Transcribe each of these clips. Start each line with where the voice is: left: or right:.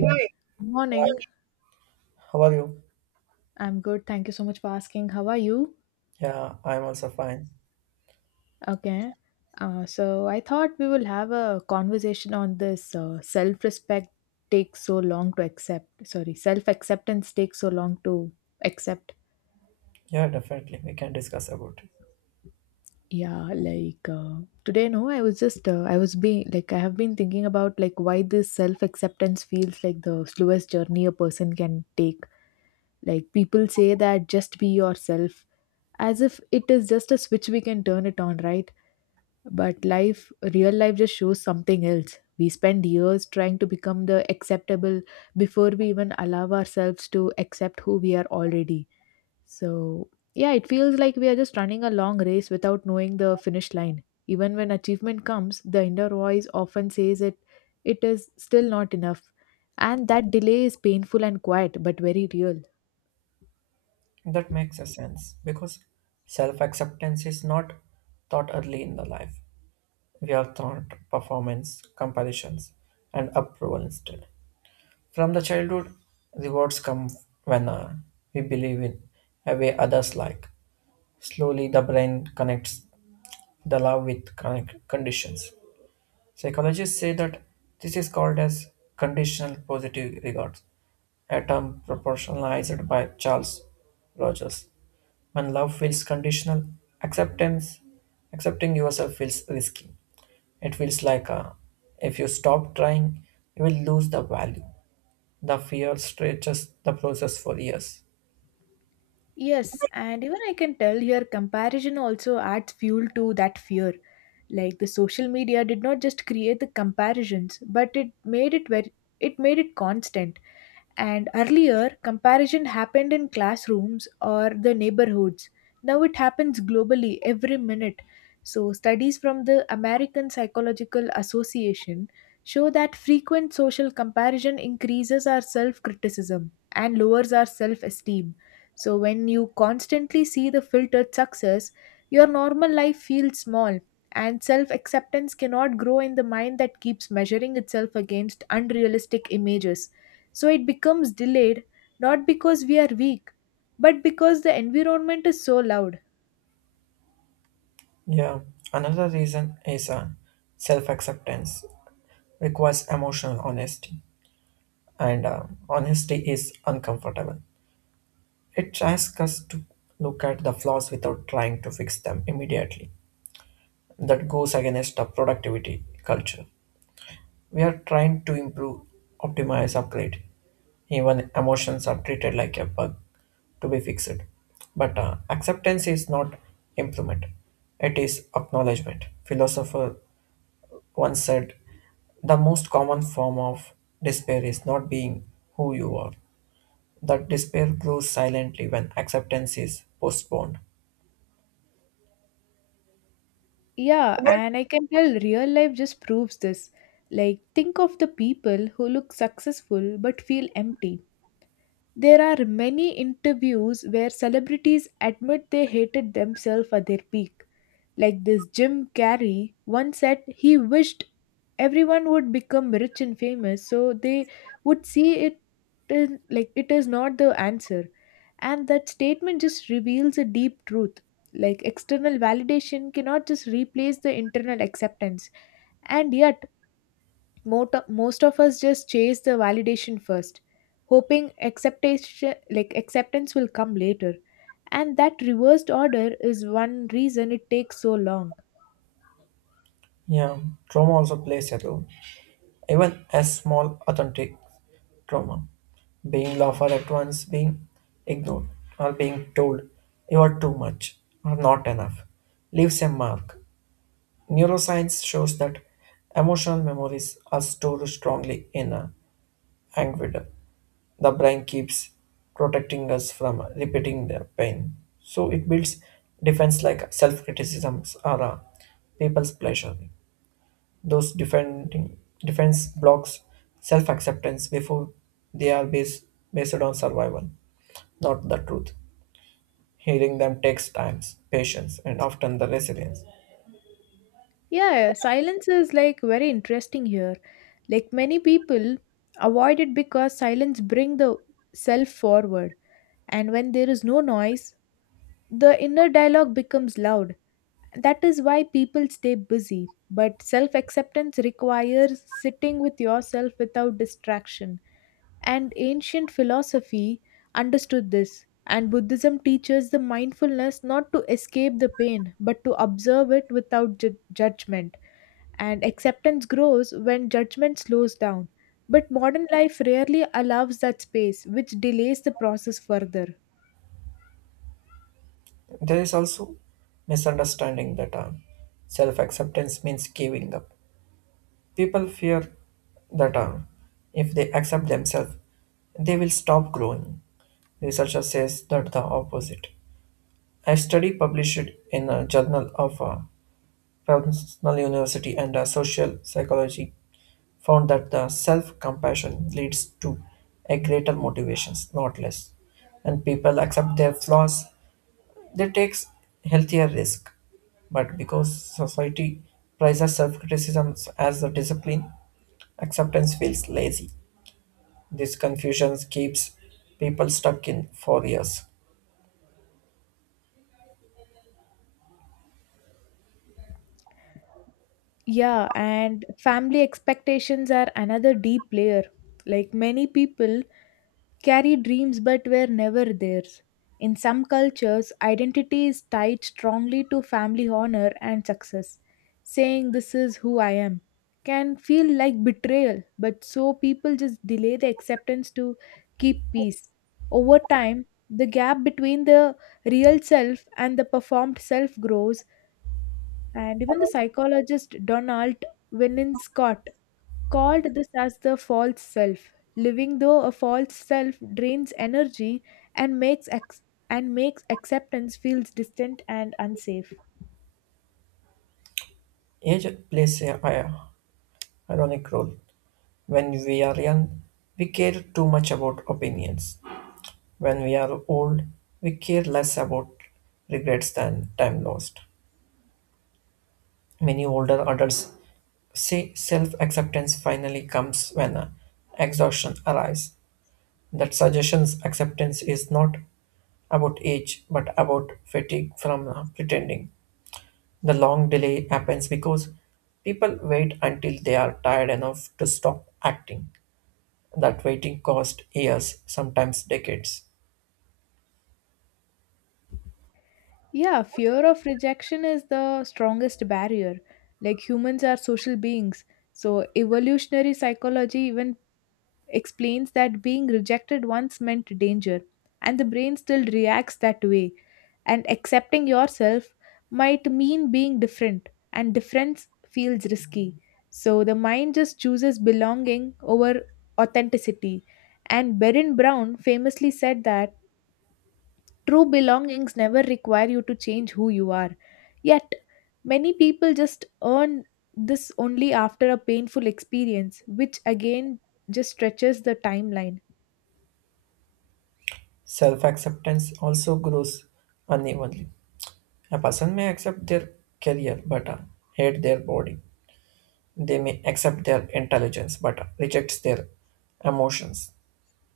right: Yeah. Right. Hi,
left: morning.
right: how are you?
left: I'm good. Thank you so much for asking. How are you?
right: Yeah, I'm also fine.
left: Okay. So I thought we will have a conversation on this self-respect takes so long to accept. Sorry, self-acceptance takes so long to accept.
right: Yeah, definitely. We can discuss about it.
left: Yeah, like today, no, I was just I have been thinking about like why this self-acceptance feels like the slowest journey a person can take. Like people say that just be yourself, as if it is just a switch we can turn it on, right? But life, real life just shows something else. We spend years trying to become the acceptable before we even allow ourselves to accept who we are already. So, yeah, it feels like we are just running a long race without knowing the finish line. Even when achievement comes, the inner voice often says it is still not enough. And that delay is painful and quiet, but very real.
right: That makes a sense because self acceptance is not taught early in the life. We are taught performance, comparisons, and approval instead. From the childhood, rewards come when we believe in a way others like. Slowly, the brain connects the love with conditions. Psychologists say that this is called as conditional positive regard, a term proportionalized by Charles Rogers. When love feels conditional, acceptance, accepting yourself feels risky. It feels like if you stop trying, you will lose the value. The fear stretches the process for years.
left: Yes, and even I can tell here comparison also adds fuel to that fear. Like the social media did not just create the comparisons, but it made it very it made it constant. And earlier, comparison happened in classrooms or the neighborhoods. Now it happens globally every minute. So, studies from the American Psychological Association show that frequent social comparison increases our self criticism and lowers our self esteem. So, when you constantly see the filtered success, your normal life feels small, and self acceptance cannot grow in the mind that keeps measuring itself against unrealistic images. So it becomes delayed not because we are weak, but because the environment is so loud.
right: Yeah, another reason is self acceptance requires emotional honesty, and honesty is uncomfortable. It asks us to look at the flaws without trying to fix them immediately. That goes against a productivity culture. We are trying to improve, optimize, upgrade. Even emotions are treated like a bug to be fixed. But acceptance is not improvement, it is acknowledgement. Philosopher once said the most common form of despair is not being who you are. That despair grows silently when acceptance is postponed.
left: Yeah, and I can tell real life just proves this. Like, think of the people who look successful but feel empty. There are many interviews where celebrities admit they hated themselves at their peak. Like this Jim Carrey once said he wished everyone would become rich and famous so they would see it is like it is not the answer. And that statement just reveals a deep truth. Like external validation cannot just replace the internal acceptance. And yet, most of us just chase the validation first, hoping acceptation like acceptance will come later. And that reversed order is one reason it takes so long.
right: Yeah, trauma also plays a role. Even a small authentic trauma, being laughed at once, being ignored, or being told you are too much or not enough, leaves a mark. Neuroscience shows that emotional memories are stored strongly in a amygdala. The brain keeps protecting us from repeating the pain, so it builds defense like self-criticisms or people's pleasure. Those defending defense blocks self-acceptance before they are based on survival, not the truth. Healing them takes time, patience, and often the resilience.
left: Yeah, silence is like very interesting here. Like many people avoid it because silence bring the self forward, and when there is no noise, the inner dialogue becomes loud. That is why people stay busy. But self-acceptance requires sitting with yourself without distraction. And ancient philosophy understood this. And Buddhism teaches the mindfulness not to escape the pain, but to observe it without judgment, and acceptance grows when judgment slows down. But modern life rarely allows that space, which delays the process further.
right: There is also misunderstanding the term. Self-acceptance means giving up. People fear the term. If they accept themselves, they will stop growing. Researcher says that the opposite. A study published in a journal of Professional University and Social Psychology found that the self-compassion leads to a greater motivations, not less. And people accept their flaws, they take healthier risk. But because society prizes self-criticism as a discipline, acceptance feels lazy. This confusion keeps people stuck in for years.
left: Yeah, and family expectations are another deep layer. Like many people carry dreams but were never theirs. In some cultures, identity is tied strongly to family honor and success. Saying this is who I am can feel like betrayal, but so people just delay the acceptance to keep peace. Over time, the gap between the real self and the performed self grows, and even the psychologist Donald Winnicott called this as the false self. Living though a false self drains energy and and makes acceptance feels distant and unsafe.
right: Age plays a, ironic role. When we are young, we care too much about opinions. When we are old, we care less about regrets than time lost. Many older adults say self acceptance finally comes when exhaustion arrives. That suggestions acceptance is not about age but about fatigue from pretending. The long delay happens because people wait until they are tired enough to stop acting. That waiting costs years, sometimes decades.
left: Yeah, fear of rejection is the strongest barrier. Like humans are social beings, so evolutionary psychology even explains that being rejected once meant danger, and the brain still reacts that way. And accepting yourself might mean being different, and difference feels risky. So the mind just chooses belonging over authenticity. And Berin Brown famously said that true belongings never require you to change who you are. Yet, many people just earn this only after a painful experience, which again just stretches the timeline.
right: Self acceptance also grows unevenly. A person may accept their career but hate their body. They may accept their intelligence but rejects their emotions.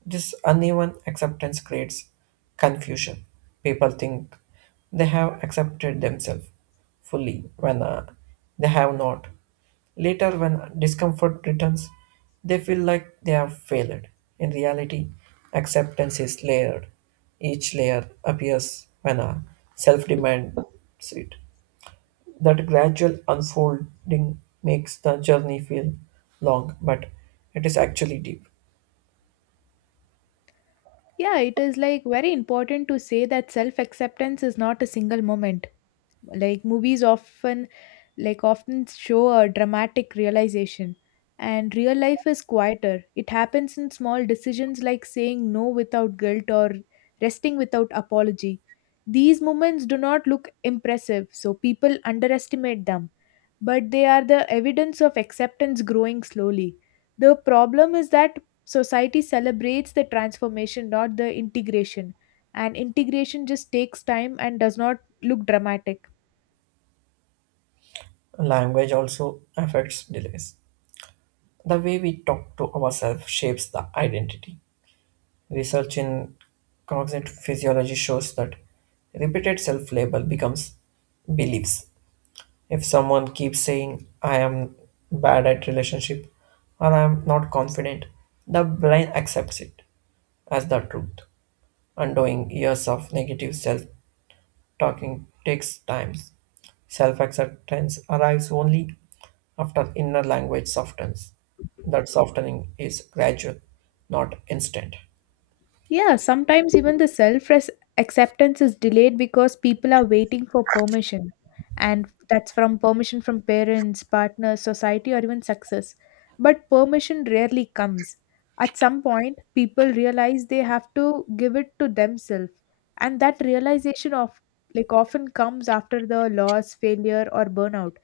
right: This uneven acceptance creates confusion. People think they have accepted themselves fully when they have not. Later, when discomfort returns, they feel like they have failed. In reality, acceptance is layered. Each layer appears when a self demands it. That gradual unfolding makes the journey feel long, but it is actually deep.
left: Yeah, it is like very important to say that self acceptance is not a single moment. Like movies often show a dramatic realization, and real life is quieter. It happens in small decisions like saying no without guilt or resting without apology. These moments do not look impressive, so people underestimate them, but they are the evidence of acceptance growing slowly. The problem is that society celebrates the transformation, not the integration, and integration just takes time and does not look dramatic.
right: Language also affects delays. The way we talk to ourselves shapes the identity. Research in cognitive physiology shows that repeated self label becomes beliefs. If someone keeps saying, I am bad at relationship or I am not confident, the brain accepts it as the truth, undoing years of negative self talking takes time. Self acceptance arrives only after inner language softens. That softening is gradual, not instant.
left: Yeah, sometimes even the self acceptance is delayed because people are waiting for permission. And that's from permission from parents, partners, society, or even success. But permission rarely comes. At some point, people realize they have to give it to themselves. And that realization of like often comes after the loss, failure, or burnout.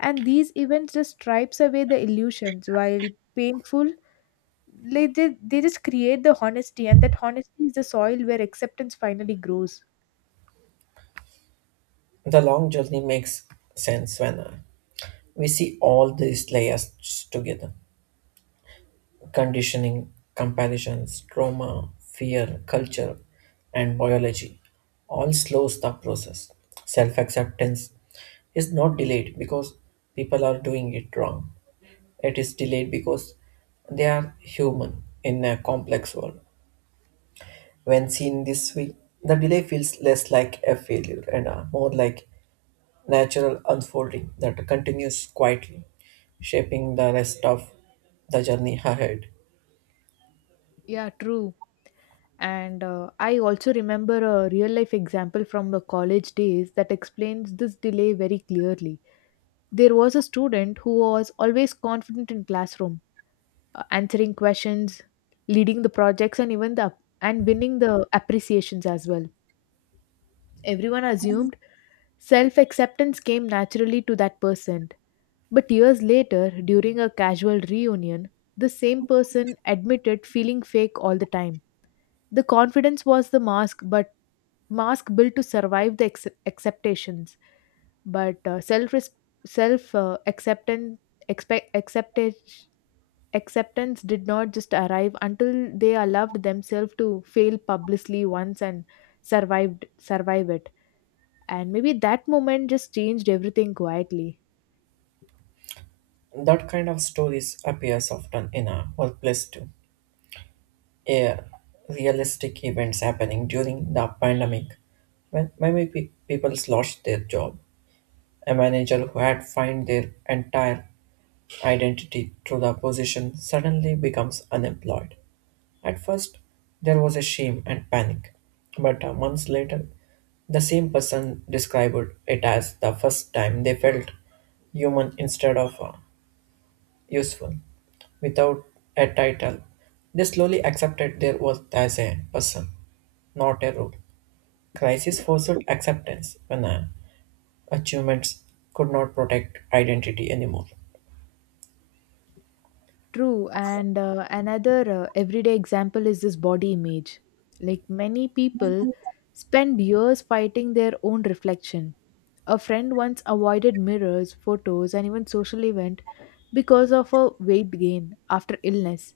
left: And these events just stripes away the illusions while painful, like they just create the honesty, and that honesty is the soil where acceptance finally grows.
right: The long journey makes sense when we see all these layers together conditioning, comparisons, trauma, fear, culture, and biology all slows the process. Self acceptance is not delayed because people are doing it wrong. It is delayed because they are human in a complex world. When seen this way, the delay feels less like a failure and more like natural unfolding that continues quietly, shaping the rest of the journey ahead.
left: Yeah, true. And I also remember a real life example from the college days that explains this delay very clearly. There was a student who was always confident in classroom, answering questions, leading the projects, and even the and winning the appreciations as well. Everyone assumed self acceptance came naturally to that person, but years later, during a casual reunion, the same person admitted feeling fake all the time. The confidence was the mask, but mask built to survive the acceptations. But self res- self acceptance expect accepted acceptance did not just arrive until they allowed themselves to fail publicly once and survive it. And maybe that moment just changed everything quietly.
right: That kind of stories appears often in a workplace too. Yeah, realistic events happening during the pandemic when many people lost their job. A manager who had fined their entire identity through the position suddenly becomes unemployed. At first, there was a shame and panic, but months later, the same person described it as the first time they felt human instead of useful. Without a title, they slowly accepted their worth as a person, not a role. Crisis forced acceptance when achievements could not protect identity anymore.
left: True, and another everyday example is this body image. Like many people spend years fighting their own reflection. A friend once avoided mirrors, photos, and even social event because of a weight gain after illness.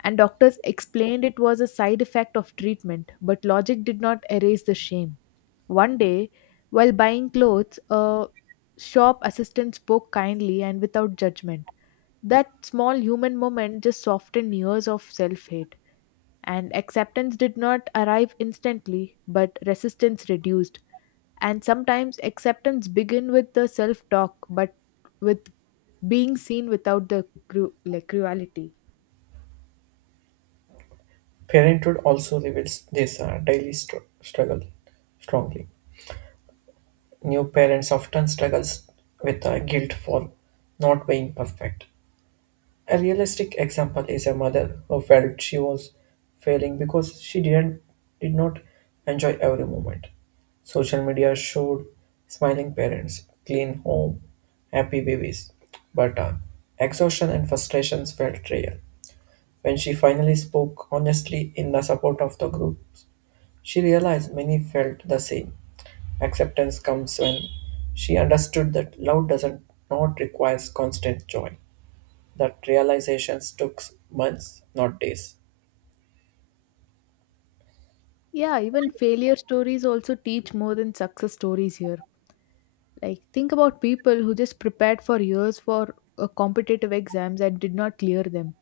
left: And doctors explained it was a side effect of treatment, but logic did not erase the shame. One day, while buying clothes, a shop assistant spoke kindly and without judgment, that small human moment just softened years of self hate. And acceptance did not arrive instantly, but resistance reduced. And sometimes acceptance begin with the self talk, but with being seen without the cruelty.
right: Parenthood also reveals this daily struggle strongly. New parents often struggles with guilt for not being perfect. A realistic example is a mother who felt she was failing because she did not enjoy every moment. Social media showed smiling parents, clean home, happy babies, but exhaustion and frustrations felt real. When she finally spoke honestly in the support of the groups. She realized many felt the same. Acceptance comes when she understood that love doesn't not requires constant joy. That realizations took months, not days.
left: Yeah, even failure stories also teach more than success stories here. Like think about people who just prepared for years for competitive exams and did not clear them.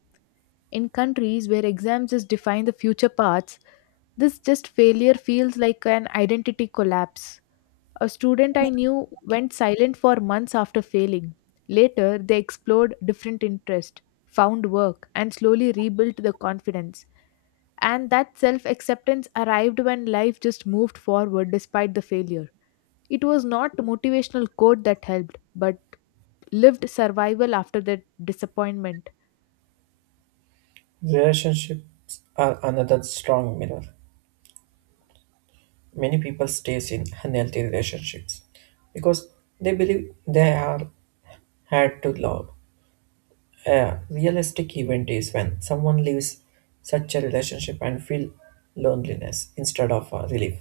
left: In countries where exams just define the future paths, this just failure feels like an identity collapse. A student I knew went silent for months after failing. Later, they explored different interests, found work, and slowly rebuilt the confidence. And that self acceptance arrived when life just moved forward despite the failure. It was not motivational quote that helped, but lived survival after the disappointment.
right: Relationships are another strong mirror. Many people stays in unhealthy relationships because they believe they are had to love. A realistic event is when someone leaves such a relationship and feel loneliness instead of relief.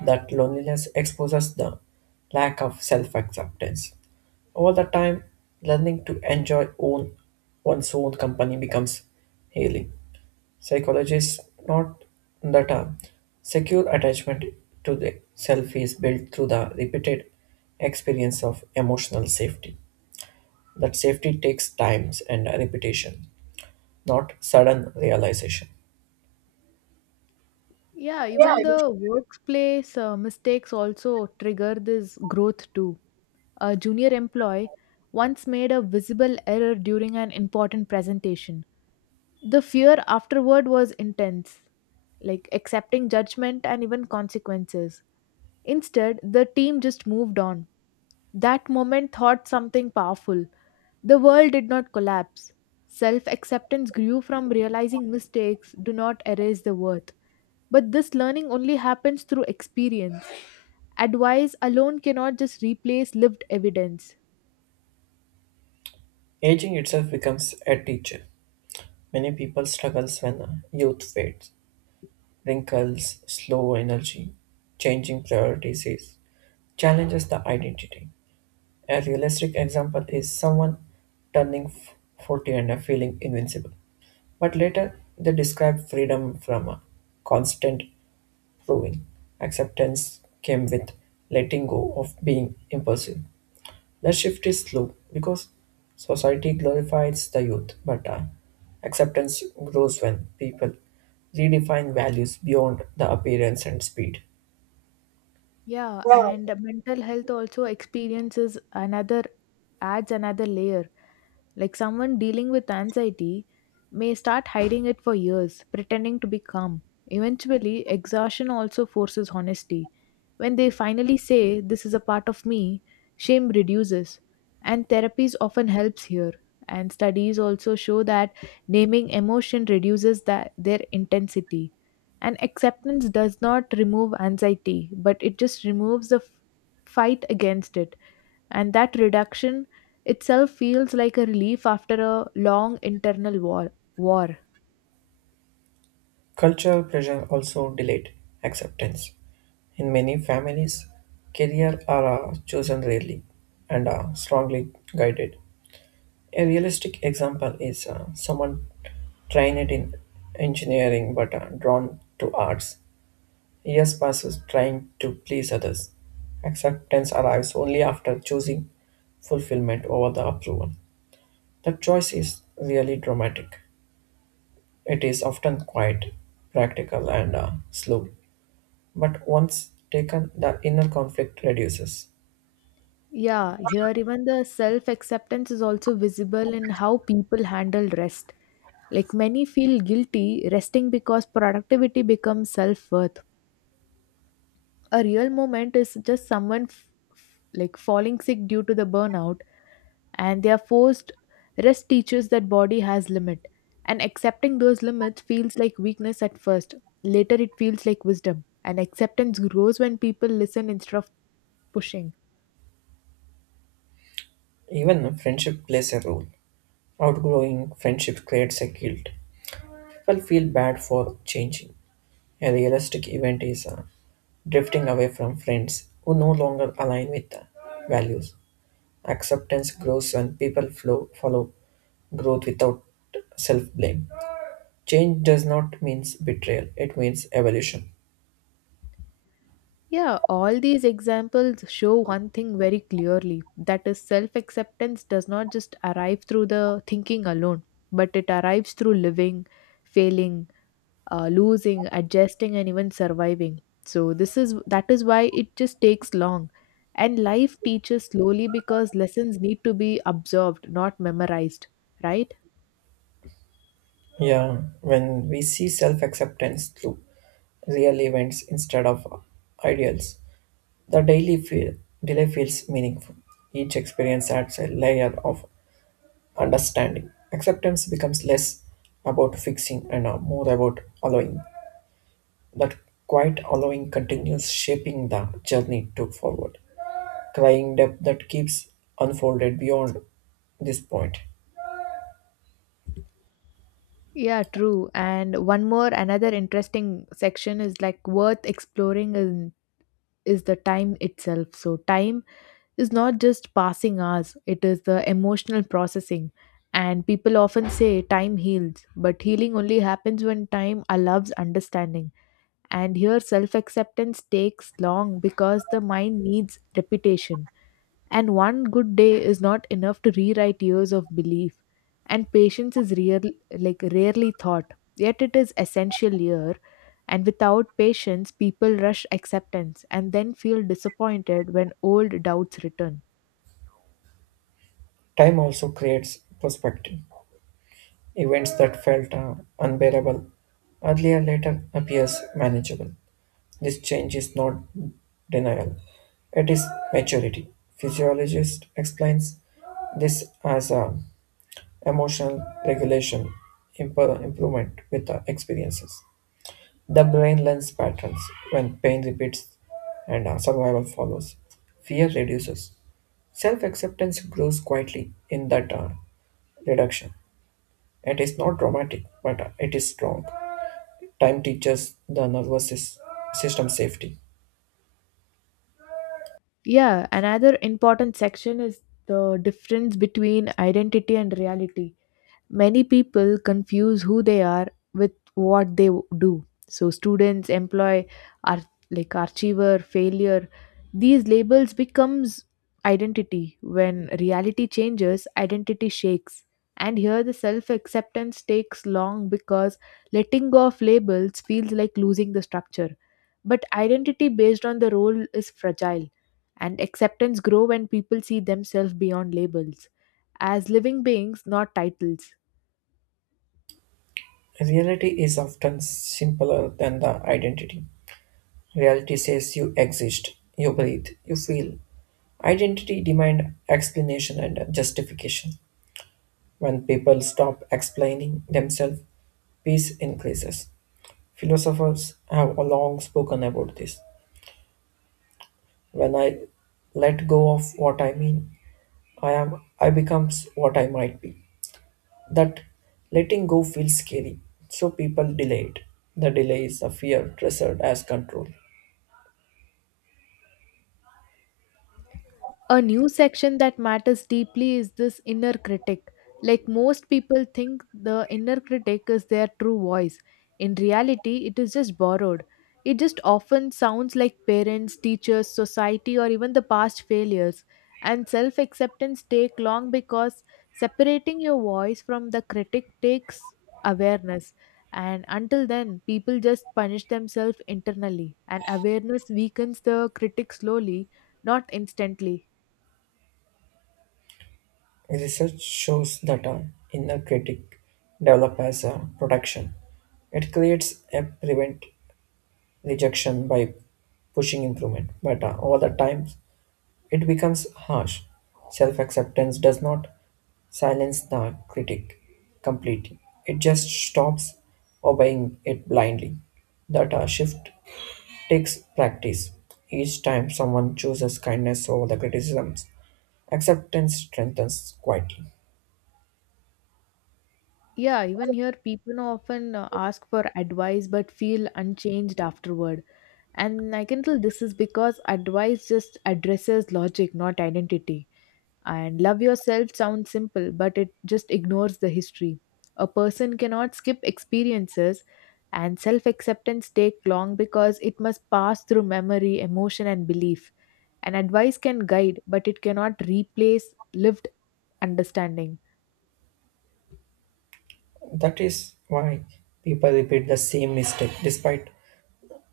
right: That loneliness exposes the lack of self-acceptance. Over the time, learning to enjoy own one's own company becomes healing. Psychologists note that a secure attachment to the self is built through the repeated experience of emotional safety. That safety takes times and repetition not sudden realization.
left: Yeah,
right: Yeah,
left: even the workplace mistakes also trigger this growth too. A junior employee once made a visible error during an important presentation. The fear afterward was intense, like accepting judgment and even consequences. Instead, the team just moved on. That moment thought something powerful. The world did not collapse. Self acceptance grew from realizing mistakes do not erase the worth. But this learning only happens through experience. Advice alone cannot just replace lived evidence.
right: aging itself becomes a teacher. Many people struggles when youth fades, wrinkles, slow energy, changing priorities challenges the identity. A realistic example is someone turning 40 and feeling invincible. But later they describe freedom from constant proving. Acceptance came with letting go of being impulsive. The shift is slow because society glorifies the youth, but acceptance grows when people redefine values beyond the appearance and speed.
left: Yeah, and mental health also experiences another adds another layer. Like someone dealing with anxiety may start hiding it for years, pretending to be calm. Eventually, exhaustion also forces honesty. When they finally say, this is a part of me, shame reduces. And therapies often helps here. And studies also show that naming emotion reduces that, their intensity. And acceptance does not remove anxiety, but it just removes the fight against it, and that reduction itself feels like a relief after a long internal war.
right: Cultural pressure also delayed acceptance. In many families, career are chosen rarely and are strongly guided. A realistic example is someone trained in engineering but drawn to arts. Years passes trying to please others. Acceptance arrives only after choosing fulfillment over the approval. The choice is really dramatic. It is often quite practical and slow, but once taken, the inner conflict reduces.
left: Yeah, here even the self acceptance is also visible in how people handle rest. Like many feel guilty resting because productivity becomes self worth. A real moment is just someone falling sick due to the burnout, and they are forced rest teaches that body has limit, and accepting those limits feels like weakness at first. Later it feels like wisdom, and acceptance grows when people listen instead of pushing.
right: Even friendship plays a role. Outgrowing friendship creates a guilt. People feel bad for changing. A realistic event is drifting away from friends who no longer align with the values. Acceptance grows when people follow growth without self blame. Change does not mean betrayal, it means evolution.
left: Yeah, all these examples show one thing very clearly, that is self acceptance does not just arrive through the thinking alone, but it arrives through living, failing, losing, adjusting, and even surviving. So this is that is why it just takes long. And life teaches slowly because lessons need to be absorbed, not memorized, right?
right: Yeah, when we see self acceptance through real events instead of ideals, the daily feel, delay feels meaningful. Each experience adds a layer of understanding. Acceptance becomes less about fixing and more about allowing. That quiet allowing continues shaping the journey to forward. Crying depth that keeps unfolded beyond this point.
left: Yeah, true. And one more another interesting section is like worth exploring. Is the time itself. So time is not just passing hours, it is the emotional processing. And people often say time heals, but healing only happens when time allows understanding. And here, self acceptance takes long because the mind needs repetition. And one good day is not enough to rewrite years of belief. And patience is rarely thought, yet it is essential here. And without patience, people rush acceptance and then feel disappointed when old doubts return.
right: Time also creates perspective. Events that felt unbearable earlier later appears manageable. This change is not denial. It is maturity. Physiologist explains this as a emotional regulation improvement with the experiences. The brain learns patterns when pain repeats and survival follows. Fear reduces. Self acceptance grows quietly in that reduction. It is not dramatic, but it is strong. Time teaches the nervous system safety.
left: Yeah, another important section is the difference between identity and reality. Many people confuse who they are with what they do. So students, employee, are like achiever, failure. These labels becomes identity. When reality changes, identity shakes. And here the self-acceptance takes long because letting go of labels feels like losing the structure. But identity based on the role is fragile and acceptance grow when people see themselves beyond labels as living beings not titles.
right: Reality is often simpler than the identity. Reality says you exist, you breathe, you feel. Identity demand explanation and justification. When people stop explaining themselves, peace increases. Philosophers have long spoken about this. When I let go of what I mean, I becomes what I might be. That letting go feels scary, so people delay it. The delay is a fear treasured as control.
left: A new section that matters deeply is this inner critic. Like most people think the inner critic is their true voice. In reality, it is just borrowed. It just often sounds like parents, teachers, society, or even the past failures. And self acceptance take long because separating your voice from the critic takes awareness. And until then, people just punish themselves internally, and awareness weakens the critic slowly, not instantly.
right: Research shows that our inner critic develops as a protection. It creates a prevent rejection by pushing improvement, but over the time it becomes harsh. Self acceptance does not silence the critic completely, it just stops obeying it blindly. That shift takes practice. Each time someone chooses kindness over the criticisms, acceptance strengthens quietly.
left: Yeah, even here, people often ask for advice but feel unchanged afterward. And I can tell this is because advice just addresses logic, not identity. And love yourself sounds simple, but it just ignores the history. A person cannot skip experiences, and self acceptance takes long because it must pass through memory, emotion, and belief. And advice can guide, but it cannot replace lived understanding.
right: That is why people repeat the same mistake despite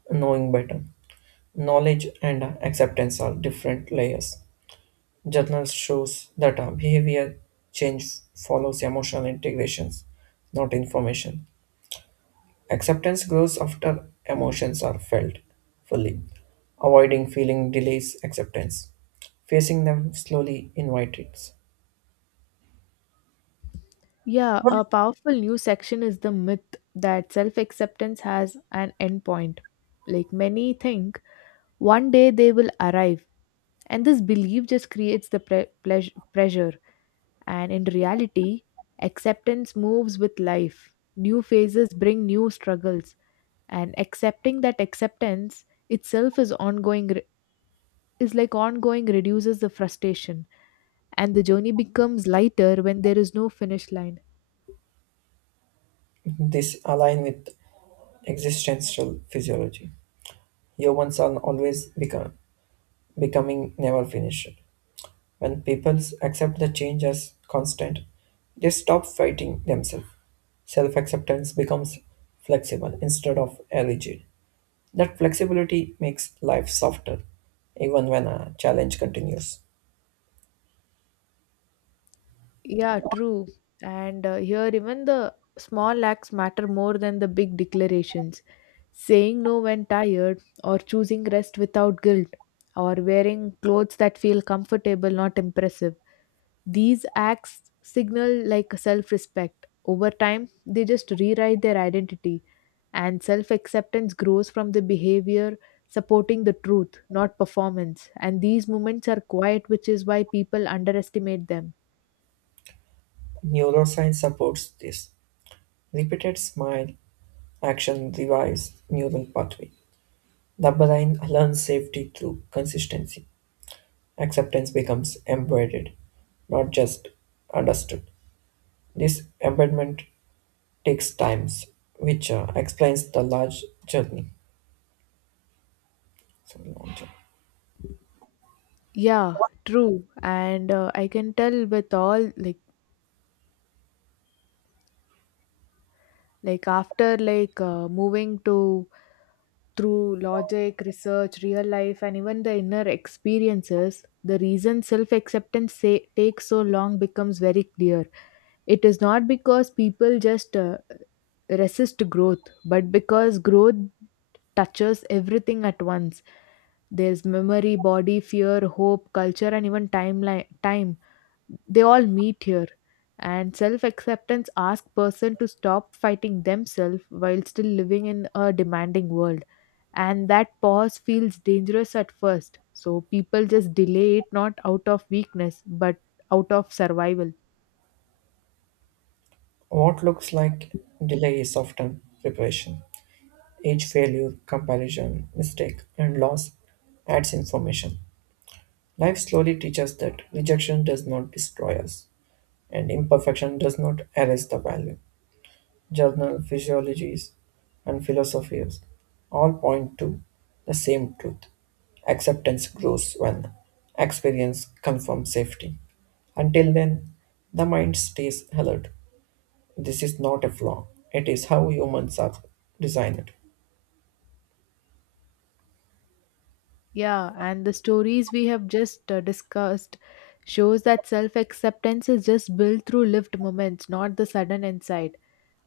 right: knowing better. Knowledge and acceptance are different layers. Journal shows that behavior change follows emotional integrations, not information. Acceptance grows after emotions are felt fully. Avoiding feeling delays acceptance. Facing them slowly invites.
left: Yeah, a powerful new section is the myth that self acceptance has an endpoint. Like many think, one day they will arrive, and this belief just creates the pressure. And in reality, acceptance moves with life. New phases bring new struggles, and accepting that acceptance itself is ongoing. Is like ongoing reduces the frustration, and the journey becomes lighter when there is no finish line.
right: This align with existential physiology. Humans are always becoming never finished. When people accept the change as constant, they stop fighting themselves. Self acceptance becomes flexible instead of rigid. That flexibility makes life softer, even when a challenge continues.
left: Yeah, true. And here, even the small acts matter more than the big declarations. Saying no when tired, or choosing rest without guilt, or wearing clothes that feel comfortable, not impressive. These acts signal like self respect. Over time, they just rewrite their identity, and self acceptance grows from the behavior supporting the truth, not performance. And these moments are quiet, which is why people underestimate them.
right: Neuroscience supports this. Repeated smile action revives neural pathway. The brain learns safety through consistency. Acceptance becomes embedded, not just understood. This embedment takes times, which explains the large journey. So, long journey.
left: Yeah, true. And I can tell with all like after like moving to through logic, research, real life, and even the inner experiences, the reason self acceptance say, takes so long becomes very clear. It is not because people just resist growth, but because growth touches everything at once. There's memory, body, fear, hope, culture, and even time they all meet here, and self-acceptance asks person to stop fighting themselves while still living in a demanding world, and that pause feels dangerous at first, so people just delay it not out of weakness but out of survival.
right: What looks like delay is often preparation. Each failure, comparison, mistake, and loss adds information. Life slowly teaches that rejection does not destroy us, and imperfection does not erase the value. Journal physiologies, and philosophies all point to the same truth. Acceptance grows when experience confirms safety. Until then, the mind stays alert. This is not a flaw, it is how humans are designed.
left: Yeah, and the stories we have just discussed shows that self-acceptance is just built through lived moments, not the sudden insight.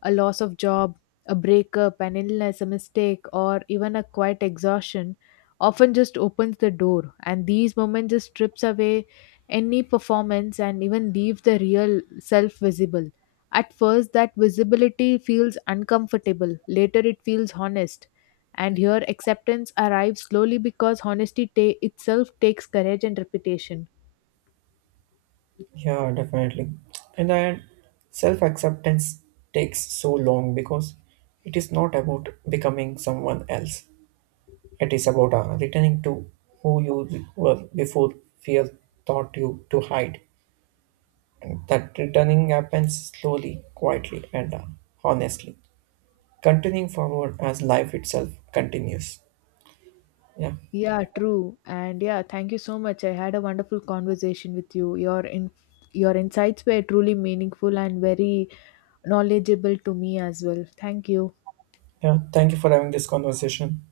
left: A loss of job, a breakup, an illness, a mistake, or even a quiet exhaustion often just opens the door. And these moments just strips away any performance and even leaves the real self visible. At first, that visibility feels uncomfortable. Later, it feels honest. And here, acceptance arrives slowly because honesty itself takes courage and reputation.
right: Yeah, definitely. And then self acceptance takes so long because it is not about becoming someone else. It is about returning to who you were before fear taught you to hide. And that returning happens slowly, quietly, and honestly, continuing forward as life itself continues. Yeah.
left: Yeah, true. And yeah, thank you so much. I had a wonderful conversation with you. Your insights were truly meaningful and very knowledgeable to me as well. Thank you.
right: Yeah. Thank you for having this conversation.